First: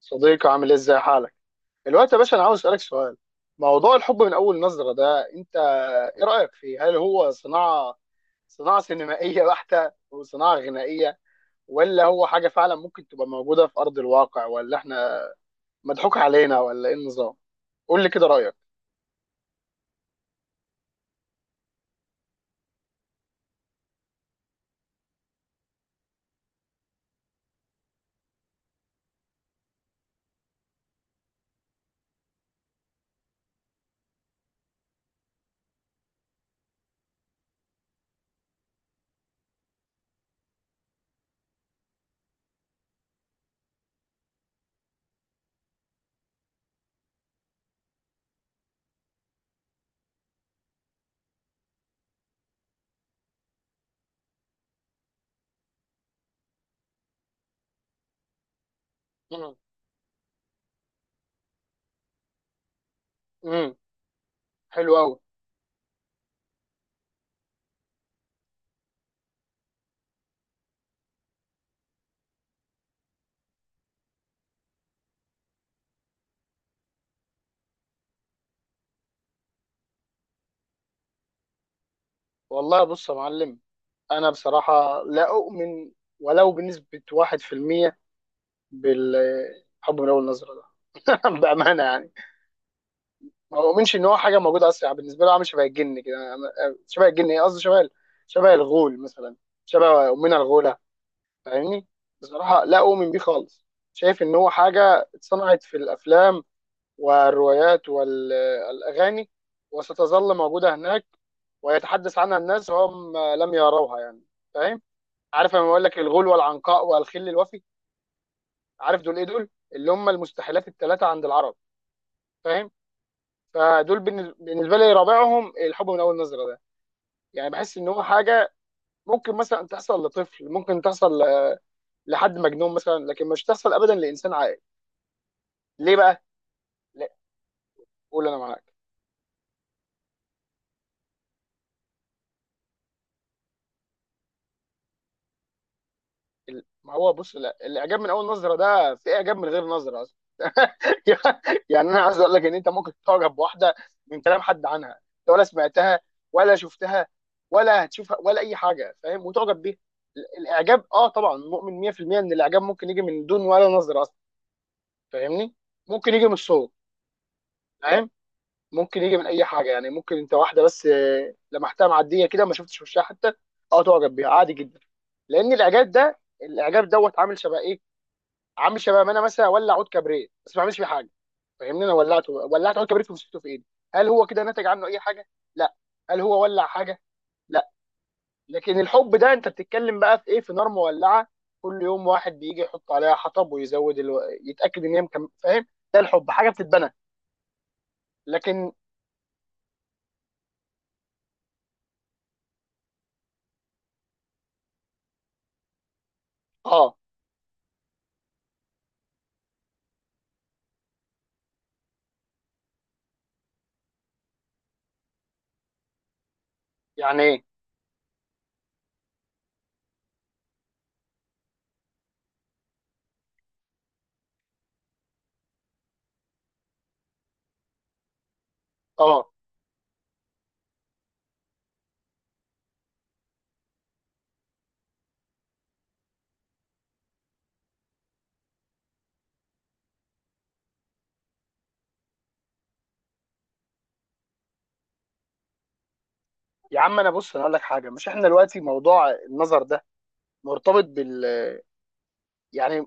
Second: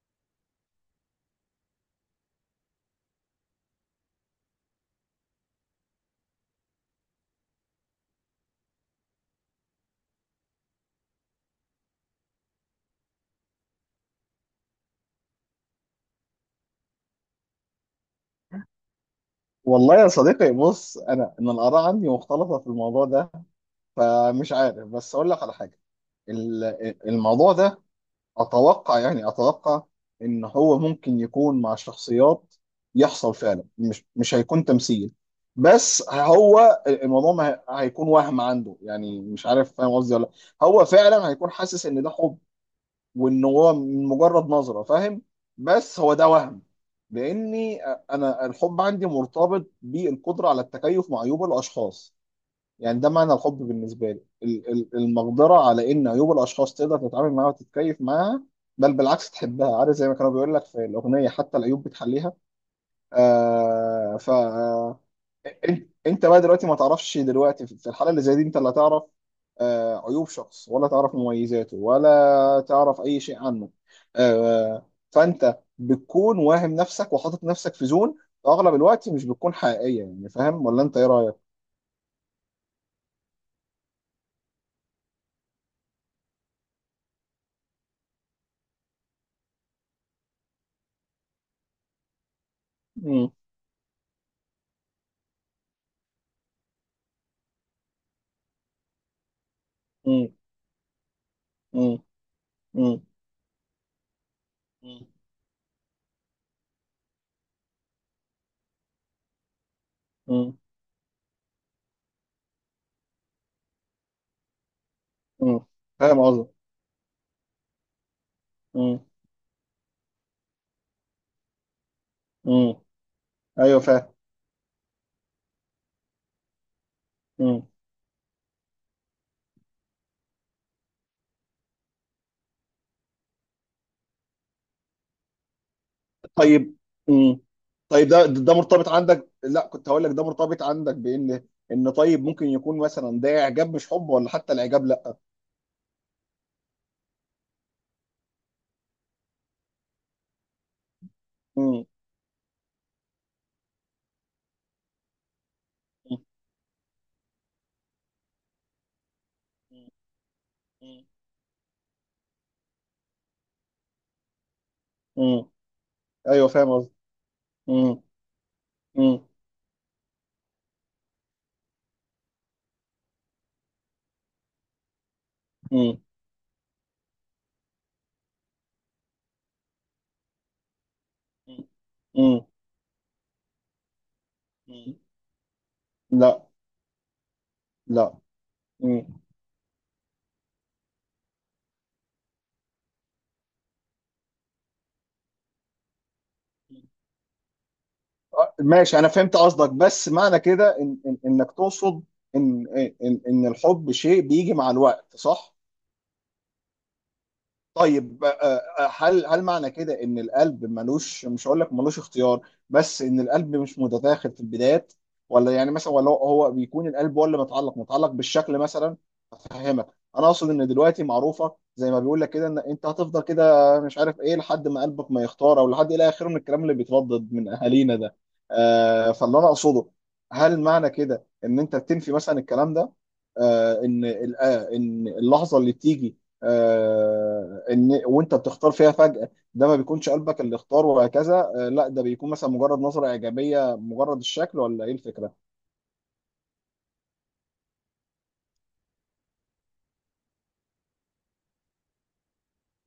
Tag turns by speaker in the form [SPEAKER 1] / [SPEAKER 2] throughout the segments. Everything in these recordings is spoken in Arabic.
[SPEAKER 1] صديقي عامل ايه؟ ازاي حالك دلوقتي يا باشا؟ انا عاوز اسالك سؤال. موضوع الحب من اول نظره ده، انت ايه رايك فيه؟ هل هو صناعه صناعه سينمائيه بحته وصناعه غنائيه، ولا هو حاجه فعلا ممكن تبقى موجوده في ارض الواقع، ولا احنا مضحوك علينا ولا ايه النظام؟ قول لي كده رايك.
[SPEAKER 2] والله يا صديقي بص، انا ان الاراء عندي مختلطه في الموضوع ده، فمش عارف بس اقول لك على حاجه. الموضوع ده اتوقع، يعني ان هو ممكن يكون مع شخصيات يحصل فعلا. مش هيكون تمثيل، بس هو الموضوع ما هي- هيكون وهم عنده. يعني مش عارف فاهم قصدي ولا لأ. هو فعلا هيكون حاسس ان ده حب، وان هو من مجرد نظره فاهم. بس هو ده وهم، لاني انا الحب عندي مرتبط بالقدره على التكيف مع عيوب الاشخاص. يعني ده معنى الحب بالنسبه لي، المقدره على ان عيوب الاشخاص تقدر تتعامل معاها وتتكيف معاها، بل بالعكس
[SPEAKER 1] امم.
[SPEAKER 2] تحبها. عارف زي ما كانوا بيقول لك في الاغنيه، حتى العيوب بتحليها.
[SPEAKER 1] امم.
[SPEAKER 2] آه ف
[SPEAKER 1] حلو قوي.
[SPEAKER 2] انت بقى دلوقتي ما تعرفش. دلوقتي في الحاله اللي زي دي انت لا تعرف عيوب شخص، ولا تعرف مميزاته، ولا تعرف اي شيء عنه. فانت بتكون واهم نفسك وحاطط نفسك في زون اغلب الوقت مش بتكون حقيقيه. يعني فاهم ولا انت ايه رايك؟
[SPEAKER 1] والله بص يا معلم، انا بصراحه لا اؤمن ولو بنسبه 1% بالحب من اول نظره ده. بامانه يعني،
[SPEAKER 2] مم،
[SPEAKER 1] ما بؤمنش ان هو حاجه موجوده اصلا. يعني بالنسبه له عامل شبه الجن كده، شبه الجن، ايه قصدي، شبه شبه الغول مثلا، شبه
[SPEAKER 2] مم،
[SPEAKER 1] امنا الغوله. فاهمني؟
[SPEAKER 2] مم،
[SPEAKER 1] بصراحه لا
[SPEAKER 2] مم،
[SPEAKER 1] اؤمن بيه خالص. شايف ان هو
[SPEAKER 2] مم،
[SPEAKER 1] حاجه اتصنعت في الافلام والروايات والاغاني، وستظل
[SPEAKER 2] مم،
[SPEAKER 1] موجوده هناك ويتحدث عنها الناس وهم لم يروها. يعني فاهم؟ عارف
[SPEAKER 2] مم.
[SPEAKER 1] لما بقول لك
[SPEAKER 2] فاهم
[SPEAKER 1] الغول
[SPEAKER 2] قصدي؟
[SPEAKER 1] والعنقاء والخل الوفي،
[SPEAKER 2] مم.
[SPEAKER 1] عارف دول ايه؟ دول اللي هم المستحيلات الثلاثه عند العرب. فاهم؟
[SPEAKER 2] مم. ايوه
[SPEAKER 1] فدول
[SPEAKER 2] فاهم.
[SPEAKER 1] بالنسبه لي رابعهم الحب من اول نظره ده. يعني بحس ان هو حاجه ممكن مثلا تحصل لطفل، ممكن تحصل لحد مجنون مثلا، لكن مش تحصل ابدا لانسان عاقل. ليه بقى؟
[SPEAKER 2] طيب.
[SPEAKER 1] لا،
[SPEAKER 2] مم. طيب ده
[SPEAKER 1] قول انا
[SPEAKER 2] ده
[SPEAKER 1] معاك.
[SPEAKER 2] مرتبط عندك. لا، كنت هقول لك ده مرتبط عندك بان، ان طيب ممكن يكون مثلا ده اعجاب مش حب، ولا حتى الاعجاب لا.
[SPEAKER 1] ما هو بص، لا، الاعجاب من اول نظره ده، في اعجاب من غير نظره اصلا.
[SPEAKER 2] مم.
[SPEAKER 1] يعني انا عايز اقول لك ان انت ممكن تعجب بواحده من كلام حد عنها، انت ولا سمعتها
[SPEAKER 2] مم.
[SPEAKER 1] ولا شفتها ولا هتشوفها ولا اي حاجه، فاهم؟ وتعجب بيها. الاعجاب،
[SPEAKER 2] مم.
[SPEAKER 1] اه، طبعا مؤمن 100% ان الاعجاب ممكن يجي من دون ولا نظره اصلا.
[SPEAKER 2] مم.
[SPEAKER 1] فاهمني؟ ممكن يجي من
[SPEAKER 2] ايوه فاهم
[SPEAKER 1] الصوت.
[SPEAKER 2] قصدي. مم.
[SPEAKER 1] فاهم؟ ممكن يجي
[SPEAKER 2] مم.
[SPEAKER 1] من اي حاجه. يعني ممكن انت واحده بس لمحتها معديه كده، ما شفتش وشها حتى، اه، تعجب بيها عادي جدا. لان الاعجاب
[SPEAKER 2] مم.
[SPEAKER 1] ده، الاعجاب دوت، عامل شبه ايه؟ عامل شبه ما انا مثلا اولع عود كبريت بس ما بعملش فيه حاجه. فاهمني؟ انا ولعته،
[SPEAKER 2] مم.
[SPEAKER 1] ولعت عود كبريت ومسكته في ايدي، هل هو كده نتج عنه
[SPEAKER 2] مم.
[SPEAKER 1] اي حاجه؟ لا. هل هو
[SPEAKER 2] لا
[SPEAKER 1] ولع حاجه؟ لا.
[SPEAKER 2] لا.
[SPEAKER 1] لكن
[SPEAKER 2] مم.
[SPEAKER 1] الحب ده انت بتتكلم بقى في ايه، في نار مولعه، كل يوم واحد بيجي يحط عليها حطب ويزود يتاكد ان هي فاهم؟ ده الحب حاجه بتتبنى. لكن
[SPEAKER 2] ماشي، انا فهمت قصدك. بس معنى كده إن انك تقصد ان ان الحب شيء بيجي مع الوقت، صح؟
[SPEAKER 1] اه.
[SPEAKER 2] طيب. هل معنى كده ان القلب ملوش، مش هقول لك ملوش اختيار، بس ان القلب مش متداخل في البدايات؟ ولا يعني مثلا، ولا هو بيكون القلب
[SPEAKER 1] يعني
[SPEAKER 2] هو اللي
[SPEAKER 1] ايه؟
[SPEAKER 2] متعلق بالشكل مثلا؟ افهمك. انا اقصد ان دلوقتي معروفه، زي ما بيقول لك كده، ان انت هتفضل كده مش عارف ايه لحد ما قلبك ما يختار، او لحد الى اخره من الكلام اللي بيتردد من اهالينا ده.
[SPEAKER 1] اه.
[SPEAKER 2] فاللي انا اقصده، هل معنى كده ان انت بتنفي مثلا الكلام ده؟ ان اللحظه اللي بتيجي ان وانت بتختار فيها فجأة، ده ما بيكونش قلبك اللي اختار وهكذا؟ لا، ده بيكون مثلا مجرد نظرة إيجابية، مجرد الشكل، ولا ايه الفكرة؟
[SPEAKER 1] يا عم انا بص، انا اقول لك حاجه، مش احنا دلوقتي موضوع النظر ده مرتبط بال، يعني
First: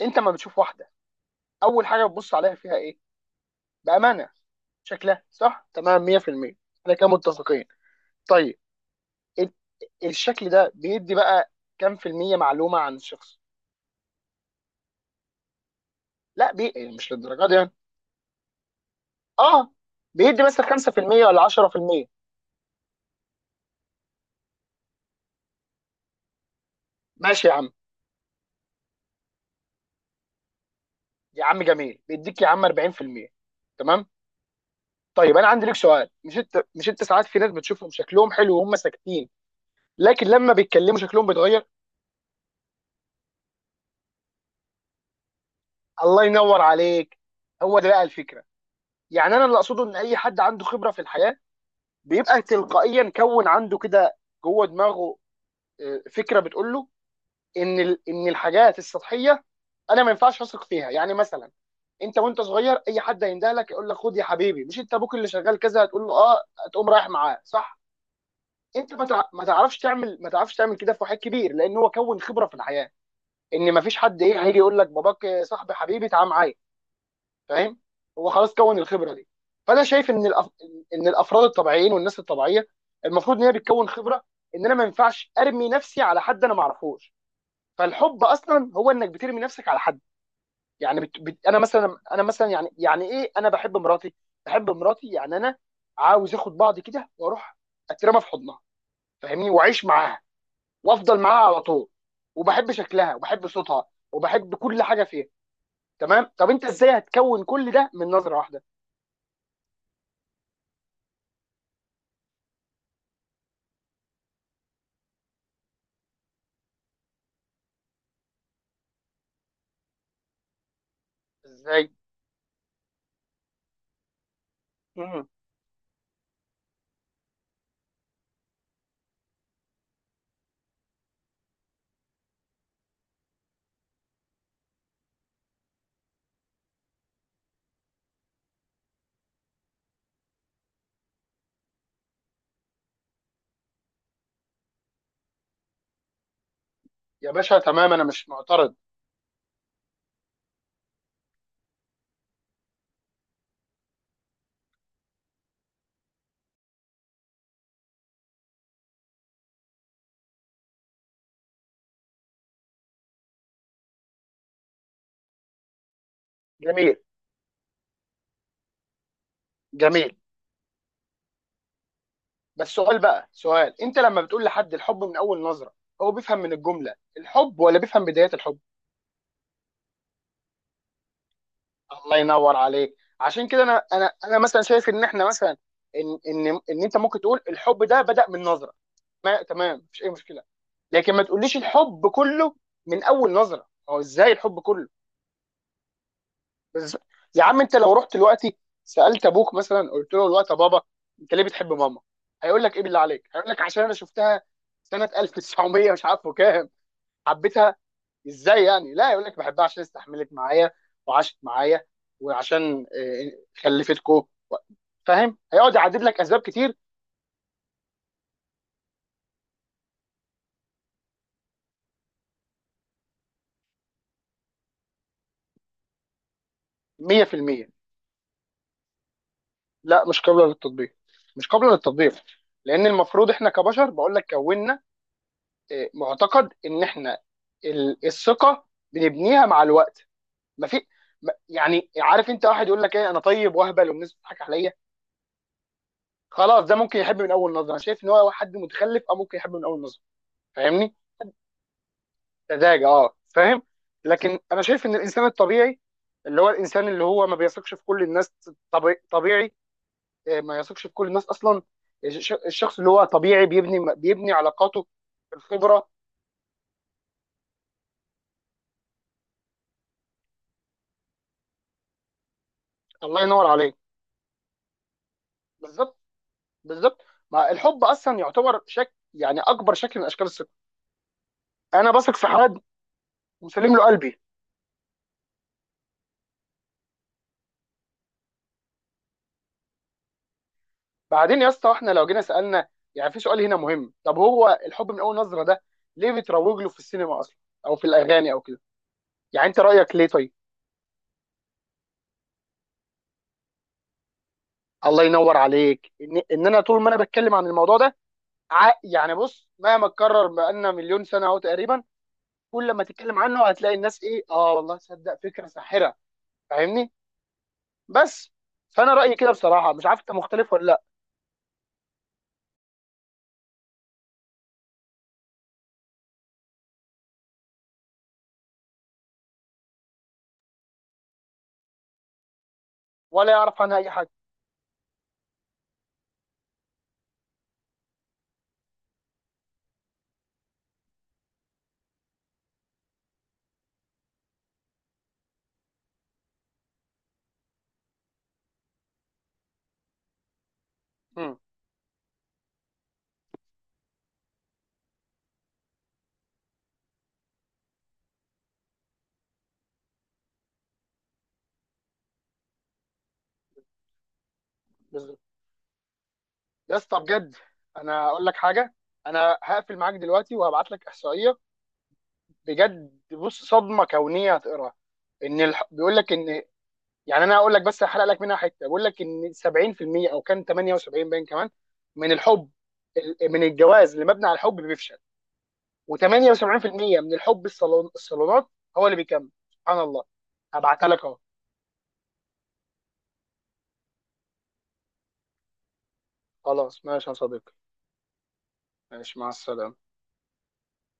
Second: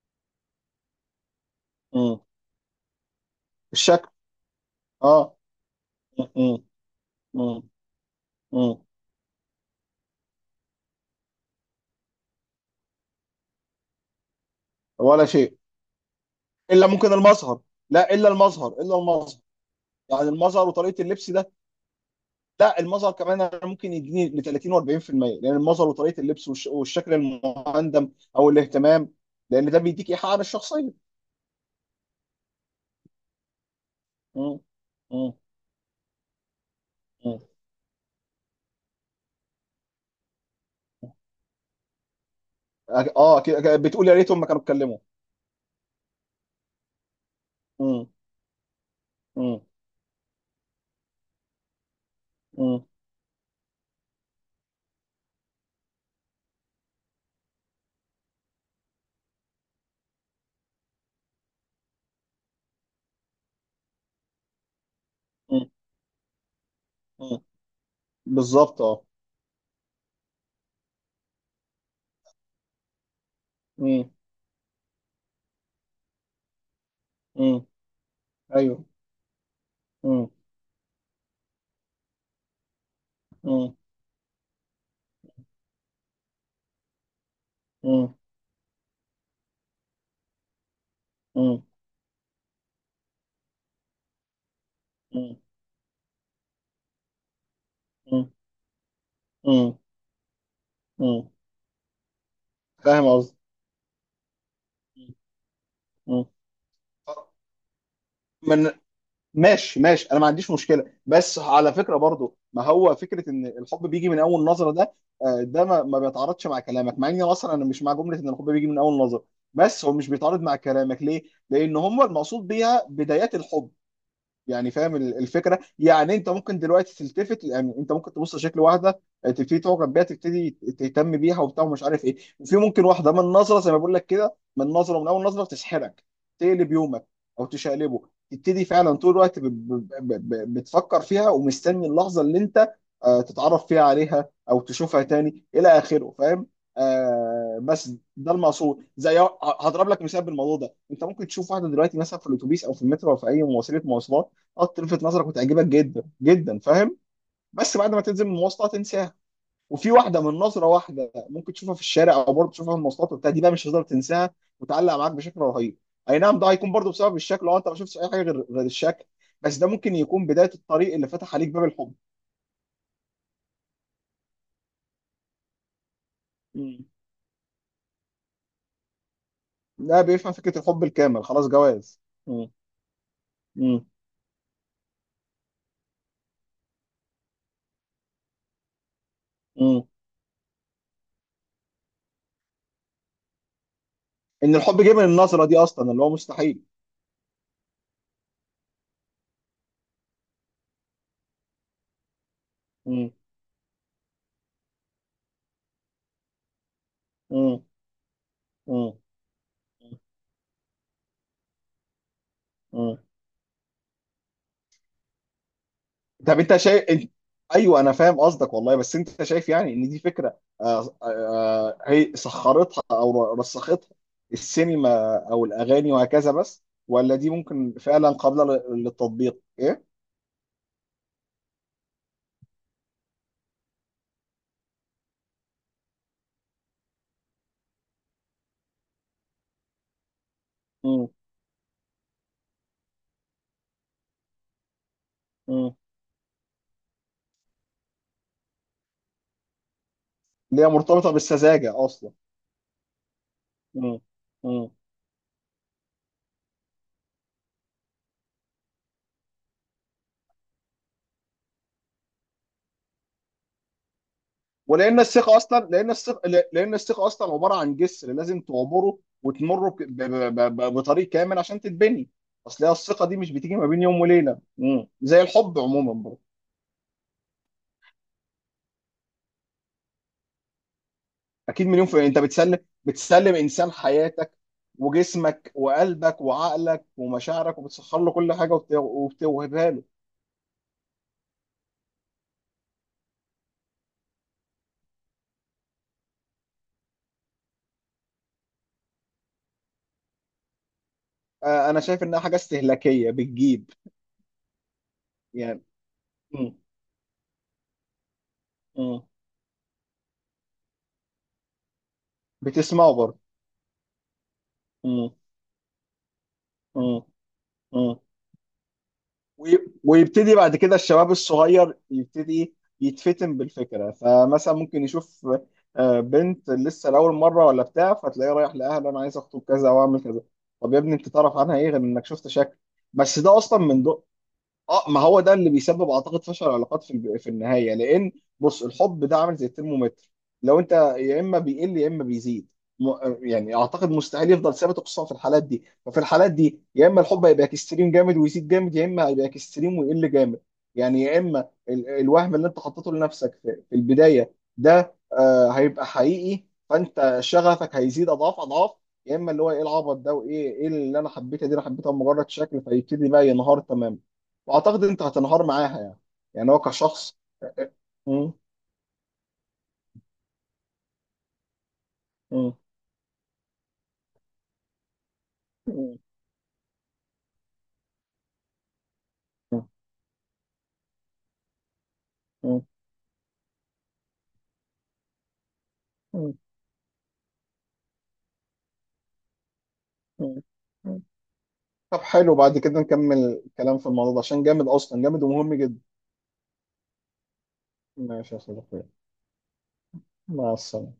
[SPEAKER 1] انت ما بتشوف واحده اول حاجه
[SPEAKER 2] مم.
[SPEAKER 1] بتبص عليها فيها ايه؟
[SPEAKER 2] الشكل.
[SPEAKER 1] بامانه شكلها
[SPEAKER 2] اه.
[SPEAKER 1] صح تمام
[SPEAKER 2] مم.
[SPEAKER 1] 100%. احنا كده
[SPEAKER 2] مم.
[SPEAKER 1] متفقين؟ طيب.
[SPEAKER 2] مم.
[SPEAKER 1] ال- الشكل ده بيدي بقى كام في المية معلومه عن الشخص؟
[SPEAKER 2] ولا شيء،
[SPEAKER 1] لا
[SPEAKER 2] الا
[SPEAKER 1] يعني مش
[SPEAKER 2] ممكن
[SPEAKER 1] للدرجه دي
[SPEAKER 2] المظهر.
[SPEAKER 1] يعني،
[SPEAKER 2] لا، الا المظهر، الا المظهر.
[SPEAKER 1] اه،
[SPEAKER 2] يعني
[SPEAKER 1] بيدي مثلا
[SPEAKER 2] المظهر وطريقة
[SPEAKER 1] 5%
[SPEAKER 2] اللبس
[SPEAKER 1] ولا
[SPEAKER 2] ده.
[SPEAKER 1] 10%.
[SPEAKER 2] لا، المظهر كمان أنا ممكن يديني ل 30 و40%، لان المظهر وطريقة اللبس والشكل
[SPEAKER 1] ماشي يا عم.
[SPEAKER 2] المهندم او الاهتمام، لان ده بيديك ايحاء عن الشخصية.
[SPEAKER 1] يا عم جميل، بيديك يا عم 40%، تمام.
[SPEAKER 2] مم.
[SPEAKER 1] طيب انا عندي لك سؤال، مش انت ساعات في
[SPEAKER 2] مم.
[SPEAKER 1] ناس بتشوفهم شكلهم حلو وهم ساكتين، لكن لما بيتكلموا شكلهم بيتغير؟
[SPEAKER 2] أكيد بتقول يا ريتهم ما كانوا اتكلموا.
[SPEAKER 1] الله ينور عليك. هو ده بقى
[SPEAKER 2] مم.
[SPEAKER 1] الفكره. يعني انا اللي
[SPEAKER 2] مم.
[SPEAKER 1] اقصده ان اي حد عنده خبره في الحياه، بيبقى
[SPEAKER 2] مم.
[SPEAKER 1] تلقائيا كون عنده كده جوه دماغه فكره بتقول له ان ان الحاجات السطحيه انا ما ينفعش اثق فيها. يعني مثلا انت وانت صغير، اي حد هينده لك يقول لك خد يا حبيبي، مش انت ابوك اللي شغال
[SPEAKER 2] مم.
[SPEAKER 1] كذا، هتقول له اه، هتقوم رايح
[SPEAKER 2] مم.
[SPEAKER 1] معاه، صح؟
[SPEAKER 2] بالظبط،
[SPEAKER 1] انت
[SPEAKER 2] اه.
[SPEAKER 1] ما تعرفش تعمل، ما تعرفش تعمل كده في واحد كبير، لان هو كون خبره في الحياه ان ما فيش
[SPEAKER 2] مم.
[SPEAKER 1] حد ايه هيجي يقول لك باباك صاحبي حبيبي تعال معايا.
[SPEAKER 2] مم.
[SPEAKER 1] فاهم؟ هو خلاص كون
[SPEAKER 2] ايوه.
[SPEAKER 1] الخبره دي. فانا شايف ان
[SPEAKER 2] مم.
[SPEAKER 1] ان الافراد الطبيعيين والناس الطبيعيه المفروض ان هي
[SPEAKER 2] مم.
[SPEAKER 1] بتكون خبره ان انا ما ينفعش ارمي نفسي على حد انا ما اعرفوش.
[SPEAKER 2] مم.
[SPEAKER 1] فالحب اصلا هو انك بترمي نفسك على حد. يعني انا
[SPEAKER 2] مم.
[SPEAKER 1] مثلا، انا مثلا، يعني يعني ايه، انا بحب مراتي. بحب مراتي يعني
[SPEAKER 2] مم.
[SPEAKER 1] انا عاوز اخد بعضي كده واروح اترمى في
[SPEAKER 2] مم.
[SPEAKER 1] حضنها. فاهمني؟
[SPEAKER 2] مم.
[SPEAKER 1] واعيش معاها وافضل
[SPEAKER 2] مم.
[SPEAKER 1] معاها على طول، وبحب
[SPEAKER 2] فاهم
[SPEAKER 1] شكلها
[SPEAKER 2] قصدي.
[SPEAKER 1] وبحب صوتها وبحب كل حاجه فيها.
[SPEAKER 2] مم.
[SPEAKER 1] تمام؟ طب انت ازاي هتكون كل ده من نظره واحده؟
[SPEAKER 2] من، ماشي ماشي، انا ما عنديش مشكله. بس على فكره برضو، ما هو فكره ان الحب بيجي من اول نظره ده، ده ما بيتعارضش مع كلامك، مع اني اصلا انا مش مع جمله ان الحب بيجي من اول نظره. بس هو مش بيتعارض مع كلامك ليه؟ لان
[SPEAKER 1] ازاي؟
[SPEAKER 2] هم المقصود بيها بدايات الحب. يعني فاهم
[SPEAKER 1] مم.
[SPEAKER 2] الفكره. يعني انت ممكن دلوقتي تلتفت، يعني انت ممكن تبص لشكل واحده، تبتدي تعجب بيها، تبتدي تهتم بيها وبتاع ومش عارف ايه. وفي ممكن واحده من نظره، زي ما بقول لك كده، من نظره، من اول نظره تسحرك، تقلب يومك او تشقلبه، تبتدي فعلا طول الوقت بتفكر فيها ومستني اللحظه اللي انت تتعرف فيها عليها او تشوفها تاني الى اخره، فاهم؟
[SPEAKER 1] يا باشا
[SPEAKER 2] آه بس
[SPEAKER 1] تمام، انا مش
[SPEAKER 2] ده
[SPEAKER 1] معترض.
[SPEAKER 2] المقصود. زي، هضرب لك مثال بالموضوع ده. انت ممكن تشوف واحده دلوقتي مثلا في الاتوبيس او في المترو او في اي مواصلات، اه، تلفت نظرك وتعجبك جدا جدا، فاهم؟ بس بعد ما تنزل من المواصله تنساها. وفي واحده من نظره واحده ممكن تشوفها في الشارع او برضه تشوفها في المواصلات وبتاع، دي بقى مش هتقدر تنساها، وتعلق معاك بشكل رهيب. اي نعم، ده هيكون برضه
[SPEAKER 1] جميل.
[SPEAKER 2] بسبب الشكل، لو انت ما شفتش اي حاجه غير الشكل، بس ده ممكن
[SPEAKER 1] جميل.
[SPEAKER 2] يكون بدايه الطريق اللي فتح عليك باب الحب.
[SPEAKER 1] بس سؤال بقى، سؤال، انت لما بتقول لحد الحب من اول نظره، هو بيفهم من
[SPEAKER 2] مم.
[SPEAKER 1] الجمله الحب، ولا بيفهم بدايه الحب؟
[SPEAKER 2] ده بيفهم فكره الحب الكامل خلاص، جواز.
[SPEAKER 1] الله
[SPEAKER 2] مم.
[SPEAKER 1] ينور عليك. عشان كده انا،
[SPEAKER 2] مم.
[SPEAKER 1] انا مثلا شايف ان احنا مثلا ان ان انت ممكن تقول الحب ده بدأ من نظره، ما تمام
[SPEAKER 2] مم.
[SPEAKER 1] مفيش اي مشكله، لكن ما تقوليش الحب كله من اول نظره. هو ازاي
[SPEAKER 2] ان
[SPEAKER 1] الحب
[SPEAKER 2] الحب
[SPEAKER 1] كله؟
[SPEAKER 2] جه من النظره دي اصلا، اللي هو مستحيل.
[SPEAKER 1] بس يا عم، انت لو رحت دلوقتي سالت ابوك مثلا، قلت له دلوقتي يا بابا انت ليه بتحب ماما؟ هيقول لك ايه بالله
[SPEAKER 2] مم.
[SPEAKER 1] عليك؟ هيقول لك عشان انا شفتها سنه 1900 مش عارفه كام
[SPEAKER 2] مم.
[SPEAKER 1] حبيتها. ازاي
[SPEAKER 2] مم.
[SPEAKER 1] يعني؟ لا، يقول لك بحبها عشان استحملت معايا وعاشت معايا وعشان
[SPEAKER 2] مم.
[SPEAKER 1] خلفتكو. فاهم؟ هيقعد يعدد لك
[SPEAKER 2] طب
[SPEAKER 1] اسباب
[SPEAKER 2] انت
[SPEAKER 1] كتير.
[SPEAKER 2] شايف، انت... ايوه انا فاهم قصدك والله. بس انت شايف يعني ان دي فكره هي سخرتها او رسختها السينما او الاغاني وهكذا بس، ولا دي
[SPEAKER 1] 100%.
[SPEAKER 2] ممكن فعلا قابله للتطبيق ايه؟
[SPEAKER 1] لا مش قابله للتطبيق، مش قابله للتطبيق. لان المفروض احنا كبشر، بقول لك كوننا معتقد ان احنا الثقه بنبنيها مع الوقت. ما في
[SPEAKER 2] امم.
[SPEAKER 1] يعني عارف انت، واحد يقول لك ايه، انا طيب واهبل والناس بتضحك عليا،
[SPEAKER 2] امم.
[SPEAKER 1] خلاص ده ممكن يحب من اول نظره. انا شايف ان هو حد متخلف او ممكن يحب من اول نظره.
[SPEAKER 2] اللي هي
[SPEAKER 1] فاهمني؟
[SPEAKER 2] مرتبطه بالسذاجه اصلا.
[SPEAKER 1] سذاجه، اه فاهم.
[SPEAKER 2] امم.
[SPEAKER 1] لكن انا
[SPEAKER 2] امم.
[SPEAKER 1] شايف ان الانسان الطبيعي، اللي هو الانسان اللي هو ما بيثقش في كل الناس، طبيعي ما يثقش في كل الناس اصلا. الشخص اللي هو طبيعي بيبني علاقاته.
[SPEAKER 2] ولان الثقه اصلا،
[SPEAKER 1] الخبره.
[SPEAKER 2] لان الثقه، لان الثقه اصلا عباره عن جسر لازم تعبره وتمره بطريق كامل عشان تتبني. اصل هي الثقه دي
[SPEAKER 1] الله
[SPEAKER 2] مش
[SPEAKER 1] ينور
[SPEAKER 2] بتيجي ما
[SPEAKER 1] عليك.
[SPEAKER 2] بين يوم وليله، امم، زي الحب عموما
[SPEAKER 1] بالظبط.
[SPEAKER 2] برضه.
[SPEAKER 1] بالظبط. ما الحب اصلا يعتبر شكل، يعني اكبر شكل من اشكال الثقه.
[SPEAKER 2] اكيد، مليون
[SPEAKER 1] انا
[SPEAKER 2] في
[SPEAKER 1] بثق
[SPEAKER 2] انت
[SPEAKER 1] في حد
[SPEAKER 2] بتسلم، بتسلم انسان
[SPEAKER 1] وسلم له قلبي.
[SPEAKER 2] حياتك وجسمك وقلبك وعقلك ومشاعرك، وبتسخر له كل حاجه وبتوهبها له.
[SPEAKER 1] بعدين يا اسطى، احنا لو جينا سالنا، يعني في سؤال هنا مهم، طب هو الحب من اول نظره ده ليه بتروج له في السينما اصلا او في الاغاني او كده؟ يعني انت رايك ليه؟ طيب
[SPEAKER 2] انا شايف انها حاجه استهلاكيه بتجيب
[SPEAKER 1] الله ينور
[SPEAKER 2] يعني.
[SPEAKER 1] عليك. ان، إن
[SPEAKER 2] م-
[SPEAKER 1] انا طول ما انا بتكلم عن الموضوع ده
[SPEAKER 2] م.
[SPEAKER 1] يعني بص مهما اتكرر بقالنا مليون سنه اهو تقريبا، كل ما
[SPEAKER 2] بتسمعه برضه.
[SPEAKER 1] تتكلم عنه هتلاقي الناس ايه، اه والله
[SPEAKER 2] م-
[SPEAKER 1] تصدق فكره ساحره. فاهمني؟
[SPEAKER 2] م- م.
[SPEAKER 1] بس. فانا رايي كده بصراحه، مش عارف انت
[SPEAKER 2] ويبتدي
[SPEAKER 1] مختلف
[SPEAKER 2] بعد
[SPEAKER 1] ولا
[SPEAKER 2] كده
[SPEAKER 1] لا.
[SPEAKER 2] الشباب الصغير، يبتدي يتفتن بالفكرة. فمثلا ممكن يشوف بنت لسه لأول مرة ولا بتاع، فتلاقيه رايح لأهله: أنا عايز أخطب كذا، أو أعمل كذا. طب يا ابني أنت تعرف عنها إيه غير إنك شفت شكل، بس
[SPEAKER 1] ولا
[SPEAKER 2] ده أصلا
[SPEAKER 1] يعرف عنها
[SPEAKER 2] من...
[SPEAKER 1] اي حاجه.
[SPEAKER 2] اه، ما هو ده اللي بيسبب، اعتقد، فشل العلاقات في في النهايه. لان، بص، الحب ده عامل زي الترمومتر. لو انت، يا اما بيقل يا اما بيزيد، م، يعني اعتقد مستحيل يفضل ثابت، خصوصا في الحالات دي. ففي الحالات دي يا اما الحب هيبقى اكستريم جامد ويزيد جامد، يا اما هيبقى اكستريم ويقل جامد. يعني يا
[SPEAKER 1] مم.
[SPEAKER 2] اما ال الوهم اللي انت حطيته لنفسك في البدايه ده آه هيبقى حقيقي، فانت شغفك هيزيد اضعاف اضعاف. يا اما اللي هو ايه العبط ده، وايه، اللي انا حبيتها دي، انا حبيتها مجرد شكل، فيبتدي بقى ينهار تماما، واعتقد انت
[SPEAKER 1] بالظبط.
[SPEAKER 2] هتنهار معاها يعني، يعني هو
[SPEAKER 1] يا اسطى
[SPEAKER 2] كشخص.
[SPEAKER 1] بجد، انا اقول
[SPEAKER 2] مم.
[SPEAKER 1] لك حاجه، انا هقفل معاك دلوقتي وهبعت لك احصائيه،
[SPEAKER 2] مم.
[SPEAKER 1] بجد بص صدمه كونيه هتقراها. ان بيقول
[SPEAKER 2] مم.
[SPEAKER 1] لك ان، يعني انا هقول لك بس هحرق لك منها حته، بيقول لك ان
[SPEAKER 2] مم.
[SPEAKER 1] 70% او كان 78 باين كمان من الحب من الجواز اللي مبني على الحب بيفشل. و78%
[SPEAKER 2] مم.
[SPEAKER 1] من الحب الصالون، الصالونات، هو اللي بيكمل، سبحان الله.
[SPEAKER 2] مم.
[SPEAKER 1] هبعتها
[SPEAKER 2] مم.
[SPEAKER 1] لك اهو.
[SPEAKER 2] طب حلو، بعد كده نكمل الكلام في الموضوع ده، عشان جامد اصلا، جامد ومهم جدا.
[SPEAKER 1] خلاص ماشي يا صديقي.
[SPEAKER 2] ماشي يا صديقي.
[SPEAKER 1] ماشي مع السلامه.
[SPEAKER 2] مع السلامة.